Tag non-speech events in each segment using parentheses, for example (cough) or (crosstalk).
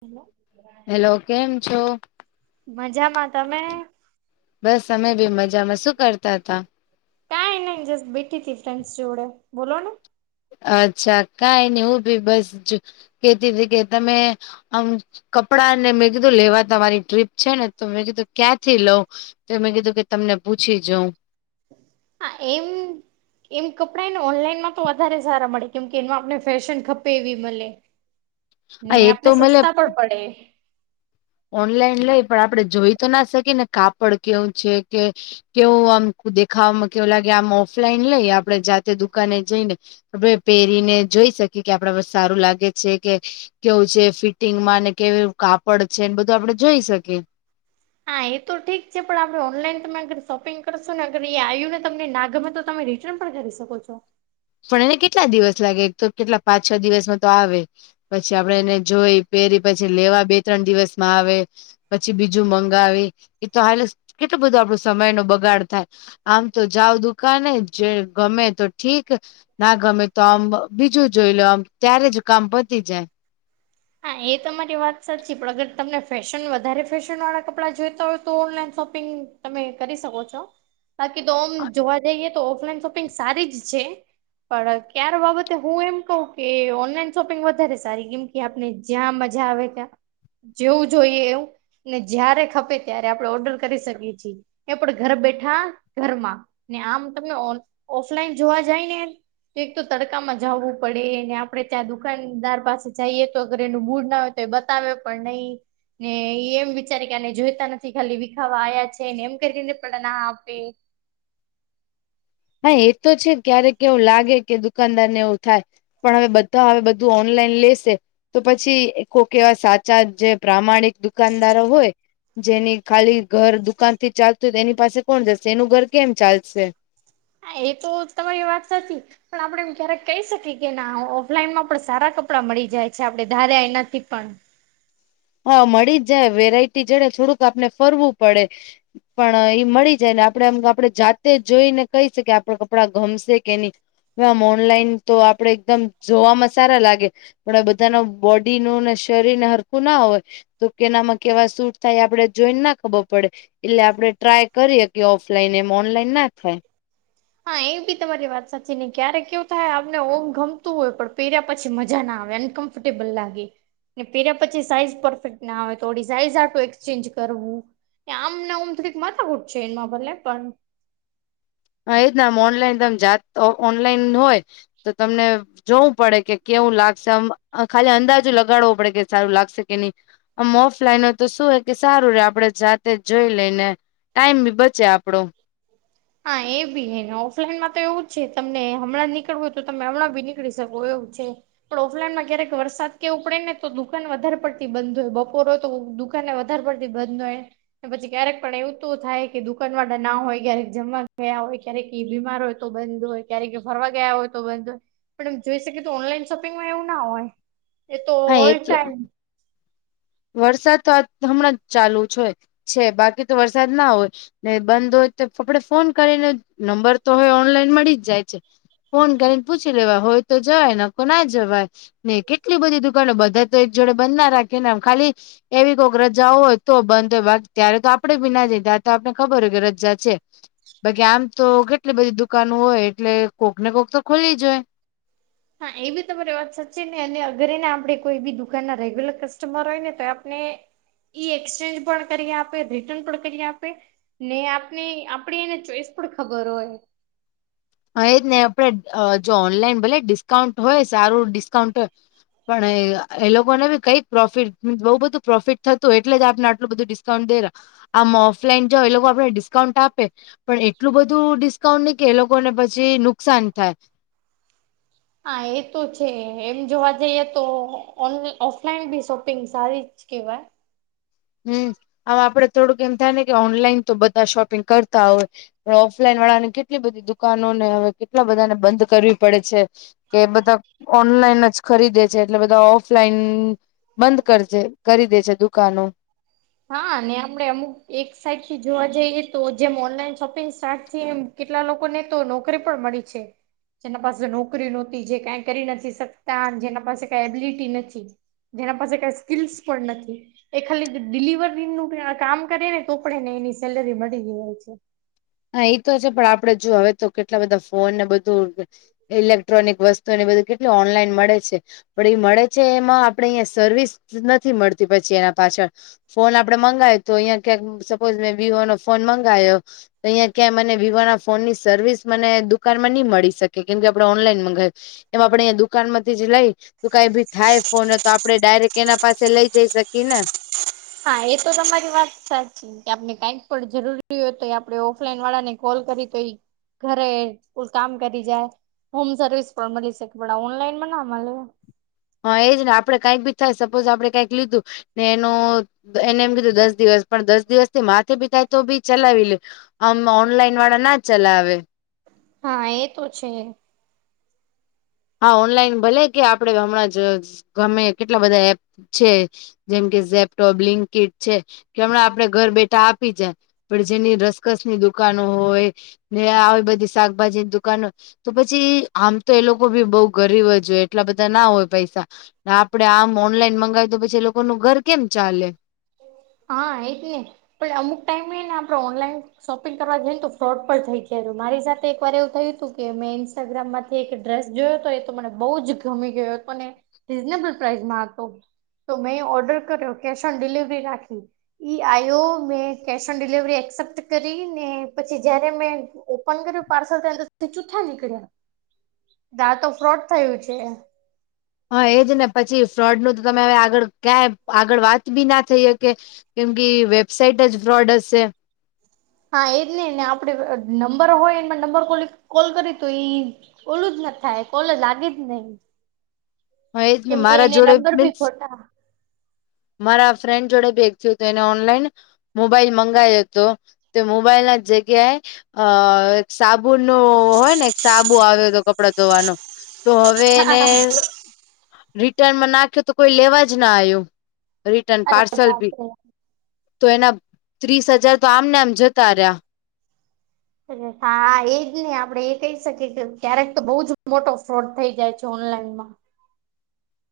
Hello hello, કેમ છો? મજામાં, તમે? બસ અમેબી મજામાં, શું કરતા હતા? કાઈનઇ, જસ્ટ બેઠી તી ફ્રેન્ડ્સ જોડે, બોલો ને. અચ્છા કાઈ નઈ, હું ભી બસ જો કેતી કે તમે. આમ કપડા ને મેં કીધું લેવા તામારી ટ્રીપ છે ને, તો મેં કીધું ક્યાંથી લઉં? તો મેં કીધું કે તમને પૂછી જોઉ હા એમ એમ કપડાં એને ઓનલાઈનમાં તો વધારે સારા મળે કેમ કે એમાં આપને ફેશન ખપે એવી મલે હા એ તો મલે પણ પડે ઓનલાઈન લઈ પણ આપડે જોઈ તો ના શકીએ ને કાપડ કેવું છે, કે કેવું આમ દેખાવામાં કેવું લાગે આમ ઓફલાઈન લઈ આપડે જાતે દુકાને જઈને આપડે પહેરીને જોઈ શકીએ કે આપણા પર સારું લાગે છે, કે કેવું છે, ફિટિંગમાંને કેવું કાપડ છે, એને બધું આપડે જોઈ શકીએ હા એ તો ઠીક છે, પણ આપણે ઓનલાઈન તમે અગર શોપિંગ કરશું ને અગર એ આયું ને તમને ના ગમે તો તમે રીટન પણ કરી શકો છો. પણ એને કેટલા દિવસ લાગે તો કેટલા પાંચ છ દિવસમાં તો આવે પછી આપડે એને જોઈ પહેરી પછી લેવા બે ત્રણ દિવસમાં આવે પછી બીજું મંગાવી એ તો હાલે કેટલો બધું આપણો સમયનો બગાડ થાય આમ તો જાવ દુકને જે ગમે તો ઠી ક ના ગમે તો આમ બીજું જોઈ લો આમ ત્યારે જ કામ પતી જાય હા એ તમારી વાત સાચી પણ અગર તમને ફેશન વધારે ફેશન વાળા કપડાં જોઈતા હોય તો ઓનલાઈન શોપિંગ તમે કરી શકો છો હ (inaudible) બાકી તો ઓમ જોવા જઈએ તો ઓફલાઈન શોપિંગ સારી જ છે. પણ ક્યાર બાબતે હું એમ કહું કે ઓનલાઈન શોપિંગ વધારે સારી કેમ કે આપને જ્યાં મજા આવે ત્યાં જેવું જોઈએ એવું ને જયારે ખપે ત્યારે આપણે ઓર્ડર કરી શકીએ છે. એ પણ ઘર બેઠા ઘરમાં ને આમ તમને ઓન ઓફલાઈન જોવા જાય ને એક તો તડકામાં જાવું પડે અને આપડે ત્યાં દુકાનદાર પાસે જાએ તો અગર એનું મૂડ ના હોય તો એ બતાવે પણ નહી. ને એમ વિચારી કેને જોઈતા નથી ખાલી વિખાવા આયા છે, ને એમ કરી ને પણ ના આપે હા એ તો છે, ક્યારેક એવું લાગે કે દુકાનદાર ને એવું થાય પણ હવે બધા હવે બધું ઓનલાઈન લેશે તો પછી કોક એવા સાચા જે પ્રામાણિક દુકાનદારો હોય જેની ખાલી ઘર દુકાનથી ચાલતું એની પાસે કોણ જશે એનું ઘર કેમ ચાલશે હા એ તો તમારી વાત સાચી પણ આપણેે એમ ક્યારેક કહી શકીએ કે ના ઓફલાઈનમાં પણ સારા કપડાં મળી જાય છે, આપડે ધાર્યા એનાથી પણ હ મળી જ જાય વેરાયટી જડે થોડુંક આપને ફરવું પડે પણ એ મળી જાય ને આપડે એમ આપણે જાતે જોઈને કઈ શકી આપણા કપડાં ગમશે કે ની આમ ઓનલાઈન તો આપડે એકદમ જોવામાં સારા લાગે પણ બધા ન બોડી નું ને શરીર ને હરખું ના હોય તો કેનામાં કેવા સૂટ થાય આપડે જોઈને ના ખબર પડે એટલે આપડે ટ્રાય કરીએ કે ઓફલાઈન એમ ઓનલાઈન ના થાય હા એ બી તમારી વાત સાચી ને ક્યારે કેવું થાય આપને ઓમ ગમતું હોય પણ પહેર્યા પછી મજા ના આવે અન્ક ફર્ટેબલ લાગે. ને પેર્યા પછી સાઈઝ પરફેક્ટના આવે થોડી સાઈઝ આખૂ એક્સચેન્જ કરવું એ આમને ઉમ તો કઈક માથકૂટ છે, એમાં ભલે પણ હા એજ ના આમ ઓનલાઈન તમ જાત ઓનલાઈન હોય તો તમને જોવું પડે કે કેવું લાગશે અમ ખાલી અંદાજો લગાડવો પડે કે સારું લાગશે કે ની ઓમ ઓફલાઈન હોય તો શું હે કે સારું રે આપડે જાતે જોઈ લઈને ટાઈમ બી બચે આપડો હા એ બી હે ઓફલાઈનમાં તો એવું જ છે, તમને હમણાં નીકળવુ હોય તો તમે હમણાં બી નીકળી શકો એવું છે. પણ ઓફલાઈનમાં ક્યારેક વરસાદ કેવું પડે ને તો દુકાન વધારે પડતી બંધ હોય બપોરે હોય તો દુ કાને વધારે પડતી બંધ હોય પછી ક્યારેક પણ એવું તો થાય કે દુકાન વાળાના હોય ક્યારેક જમવા ગયા હોય ક્યારેક ઈ બીમાર હોય તો બંધ હોય ક્યારેક ફરવા ગયા હોય તો બંધ પણ એમ જોઈ શકી તો ઓનલાઈન શોપિંગમાં એવું ના હોય એ તો હા એ ઓલ તો ટાઈમ વરસાદ તો આ હમણાં જ ચાલુ છે છે બાકી તો વરસાદ ના હોય ને બંધ હોય તો આપડે ફોન કરીને નંબર તો હવે ઓનલાઈન મળી જ જાય છે. ફોન કરીને પૂછી લેવા હોય તો જવાય નકો ના જવાય. ને કેટલી બધી દુકાનો બધા તો એક જોડે બંધ ના રાખેને એમ ખાલી એવી કોઈક રજા હોય તો બંધ હોય બાકી ત્યારે તો આપડે બી ના જઈ ત્યારતો આપને ખબર હોય કે રજા છે. બાકી આમ તો કેટલી બધી દુકાનો હોય એટલે કોક ને કોક તો ખુલી જ હોય. હા એ બી તમારી વાત સાચી છે ને અને અગરેને આપડે કોઈ બી દુકાન ના રેગ્યુલર કસ્ટમર હોય ને તો આપને ઈ એક્સચેન્જ પણ કરી આપે રિટર્ન પણ કરી આપે ને આપની આપડી એને ચોઈસ પણ ખબર હોય હા એજ નહી આપડે જો ઓનલાઈન ભલે ડિસ્કાઉન્ટ હોય સારું ડિસ્કાઉન્ટ પણ એ લોકો ને બી કઈક પ્રોફિટ બહુ બધું પ્રોફિટ થતું એટલે જ આપને આટલું બધું ડિસ સોન્દેર આમ ઓફલાઈન જો એ લોકો આપડે ડિસ્કાઉન્ટ આપે પણ એટલું બધું ડિસ્કાઉન્ટ નહી કે એ લોકોને પછી નુકસાન થાય. હા એ તો છે એમ જોવા જઈએ તો ઓફલાઈન બી શોપિંગ સારી કેવાય હમ્મ હવે આપડે થોડુંક એમ થાય ને કે ઓનલાઈન તો બધા શોપિંગ કરતા હોય. પણ ઓફલાઈન વાળાની કેટલી બધી દુકાનો ને હવે એટલા બધાને બંધ કરવી પડે છે કે બધા ઓનલાઈન જ ખરીદે એટલે બધા ઓફલાઈન બંધ કરજે કરી દે છે દુકાનો. હા આપડે અમુક એક સાઈડ થી જોવા જઈએ તો જેમ ઓનલાઈન શોપિંગ સ્ટાર્ટ છે એમ કેટલા લોકોને તો નોકરી પણ મળી છે. જેના પાસે નોકરી નહોતી જે કાઈ કરી નથી શકતા જેના પાસે કઈ એબિલિટી નથી. જેના પાસે કઈ સ્કીલ્સ પણ નથી. એ ખાલી ડિલિવરી નું કામ કરે ને તો પણ એને એની સેલરી મળી જ છે. હા એ તો છે, પણ આપડે જો હવે તો કેટલા બધા ફોન ને બધું ઇલેક્ટ્રોનિક વસ્તુઓને બધું કેટલી ઓનલાઈન મળે છે. પણ એ મળે છે, એમાં આપણેે અહીંયા સર્વિસ નથી મળતી પછી એના પાછળ ફોન આપડે મંગાવે તો અહીંયા ક્યાંક સપોઝ મેં વિવો નો ફોન મંગાયો તો અહીં ક્યાં મને વિવો ના ફોન ની સર્વિસ મને દુકાનમાં નહી મળી શકે કેમ કે આપડે ઓનલાઈન મગાવ એમ આપડે દુ દુકાનમાંથી જો લઈ તો કઈ ભી થાય ફોન તો આપડે ડાયરેક્ટ એના પાસે લઈ જઈ શકીએ ને. હા એ તો તમારી વાત સાચી છે. કે આપને કઈક પણ જરૂરી હો તો આપણે ઓફલાઈન વાળા ને કોલ કરી તો ઘરે કો કામ કરી જાય હોમ સર્વિસ પણ મળી શકે પણ ઓનલાઈ ના મળે હા એજ ને આપે કઈક બી થાય સપોઝ આપડે કઈક લીધું ને એનું એને એમ કીધું દસ દિવસ પણ દસ દિવસ થી માથે બી થાય તો બી ચલાવી લે આમ ઓનલાઈન વાળા ના ચલાવે હા એ તો છે. હા ઓનલાઈન ભલે કે આપડે હમણાં જ ગમે કેટલા બધા એપ છે. જેમ કે ઝેપટો બ્લીનકીટ છે, કે હમણાં આપડે ઘર બેઠા આપી જા પણ જેની રસકસની દુકાનો હોય ને આવી બધી શાકભાજીની દુકાનો તો પછી આમ તો એ લોક લોકો બી બઉ ગરીબ જ હોય એટલા બધા ના હોય પૈસા ને આપડે આમ ઓનલાઈન મંગાવી તો પછી લોકો નું ઘર કેમ ચાલે હા એજ ને પણ અમુક ટાઈમ હો ને આપડ ઓનલાઈન શોપિંગ કરવા જઈ ને તો ફ્રોડ પણ થઈ ગાયું મારી સાથે એક વાર એવું થયું હતું કે મે ઇન્સ્ટાગ્રામ માંથી એક ડ્રેસ જોયો હતો એ તો મને બહુ જ ગમી ગયો હતો ને. રીઝનેબલ પ્રાઇસમાં હતો, તો મેં ઓર્ડર કર્યો કેશ ઓન ડિલિવરી રાખી. ઈ આવ્યો મેં કેશ ઓન ડિલિવરી એક્સેપ્ટ કરી ને પછી જયારે મેં. ઓપન કર્યું પાર્સલ ચૂઠા નીકળ્યા દાંઅ ફ્રોડ થયું છે. હા એજ ને પછી ફ્રોડ નું તો તમે હવે આગળ ક્યાંય આગળ વાત બી ના થઈ હ કે કેમ કે વેબસાઇટ જ ફ્રોડ હશે. હા એજ નહી ને આપડણે નંબર હોય એમાં નંબર કોલ કરી તો એ ઓલું જ ના થાય કોલે લાગે જ નહી. હ એજ ને કેમ મારા એને જોડે લંગર ભી મીન્સ ખોટા. મારા ફ્રેન્ડ જોડે ભી એક થયું હતું એને ઓનલાઈન મોબાઈલ મંગાયો હતો. તો મોબાઈલ ના જ જગ્યાએ. અ એક સાબુ ન હોય ને એક સાબુ આવ્યો હતો કપડા ધોવાનો. તો હવે એને અરે રિટર્નમાં નાખ્યો તો કોઈ લેવા જ ના આયો. રિટર્ન પાર્સલ ભી બાપરે તો એના ત્રીસ હજાર તો આમને આમ જતા રહ્યા. હા એજ ને આપડે એ કહી શકીએ કે ક્યારેક તો બહુ જ મોટો ફ્રોડ થઈ જાય છે, ઓનલાઈનમાં.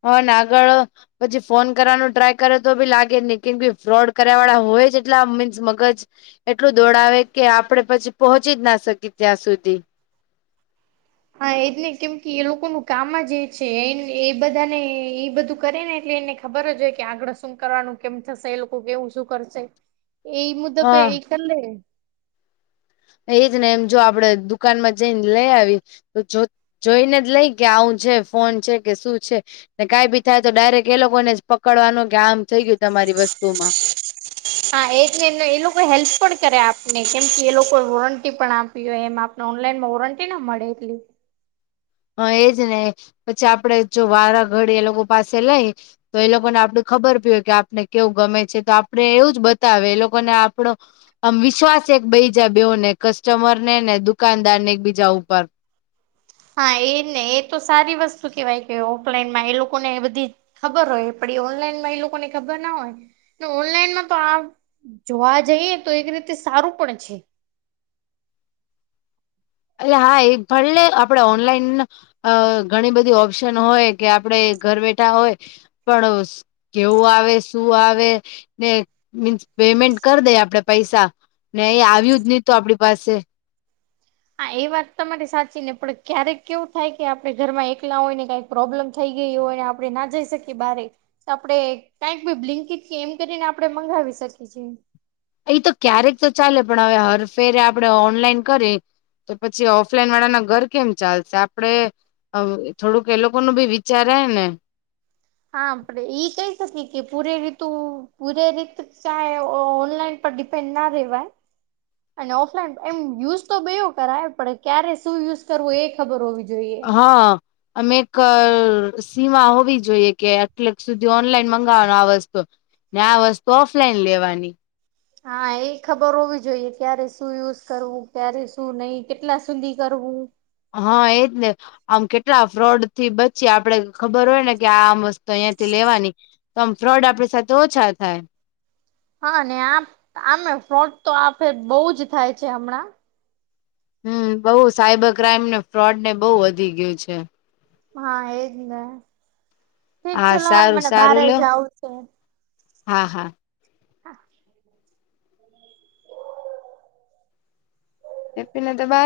હવે નાગળ. પછી ફોન કરવાનું ટ્રાય કરે તો ભી લાગે જ નહી કેમ કે ફ્રોડ કર્યા વાળા હોય જ એટલા મીન્સ મગજ. એટલું દોડાવે કે આપડે પછી પહોંચી જ ના શકીએ ત્યાં સુધી. હા એજ ને કેમ કે એ લોકોનું કામ જ એ છે, એ એ બધા ને એ બધું કરે ને એટલે એને ખબર જ હોય કે આગળ શુંમ કરવાનું કેમ થશે એ લોકો કેવું શું કરશે. (inaudible) એ મુદ પે હા એ કલે. એજ ને એમ જો આપડે દુકાનમાં જઈને લઈ આવી તો જો જોઈને જ લઈ કે આવું છે, ફોન છે, કે શું છે? ને કઈ ભી થાય તો ડાયરેક્ટ એ લોકો ને જ પકડવાનું કે આમ થઈ ગયું તમારી વસ્તુ માં. હા એ એ લોકો હેલ્પ પણ કરે આપને કેમ કે એ લોકો વોરંટી પણ આપી હોય એમ ઓનલાઈન વરંન્ટટી નામ મળેરલી. હ એજ ને પછી આપડે જો વારા ઘડી એ લોકો પાસે લઈ. તો એ લોકોને આપડ ખબર પી હોય કે આપને કેવું ગમે છે તો આપણે એવું જ બતાવે એ લોકોને આપણો. આમ વિશ્વાસ છે એક બીજા બેને. કસ્ટમર ને ને દુકાનદાર ને એક બીજા ઉપર. હા! એ ને, એ તો સારી વસ્તુ કેવાય. કે ઓફલાઈનમાં એ લોકો ને બધી. ખબર હોય. પણ એ ઓનલાઈનમાં એ લોકોને ખબર ના હોય ને. ઓનલાઈનમાં તો આ. જોવા જઈએ તો, એક રીતે સારું પણ છે. એટલે હા, એ ભડલે આપડે ઓનલાઈન. અ ઘણી બધી ઓપ્શન હોય, કે આપડે ઘર બેઠા હોય પણ. કેવું આવે? શું આવે? ને મીન્સ પેમેન્ટ કરી દે આપડે પૈસા. નને આવ્યું જ નહી તો આપણી પાસે. હા! એ વાત તમારી સાચી ને પણ ક્યારેક કેવું થાય, કે આપણે ઘરમાં એકલા હોય ને કાઈ. પ્રોબ્લેમ થઈ ગયો હોય ને, આપણે ના જઈ શકીએ બારે. આપડણે કઈક ભી બ્લિંકટ કે એમ કરીને આપડણે મંગાવી શકીએ છીએ. એ તો ક્યારેક તો ચાલે. પણ હવે હરફેરે આપણે ઓનલાઈન કરે. તો પછી ઓફલાઈન વાળા ના ઘર કેમ ચાલશે? આપડે. થોડુંક એ લોકો ન ભી વિચાર આવે ને. હા! આપડે ઈ કહી શકીએ. કે પૂરે રીતુ પૂરે રીત ચાહે ઓનલાઈન. પર ડિપેન્ડ ના રહેવાય. અને ઓફલાઈન એમ યુઝ તો બયો કરાય. પણ ક્યારે શું યુઝ કરવું? એ ખબર હોવી જોઈએ. હા! અમે એક સીમા હોવી જોઈએ, કે આટલેક સુધી ઓનલાઈન મંગાવવાનો આ વસ્તુ. ને આ વસ્તુ ઓફલાઈન લેવાની. હા! એ ખબર હોવી જોઈએ. ક્યારે શું યુઝ કરવું? ક્યારે શું નહી? કેટલા સુધી કરવું? હા એજ ને. આમ કેટલા ફ્રોડ થી બચી આપણે ખબર હોય ને કે આમ વસ્તુ અહિયાંથી લેવાની. તો આમ ફ્રોડ આપણી સાથે ઓછા થાય. હા આ આમે ફ્રોડ તો આ ફે બહુ જ થાય છે હમણાં. હમ બહું સાઈબર ક્રાઈમ ને ફ્રોડ ને બહુ વધી ગયું છે. હા એજ ને ઠીક હા છે લો હવે સારું મને બારે સારું લ્યો જાવું છે. હા, હા. હા. (unintelligible)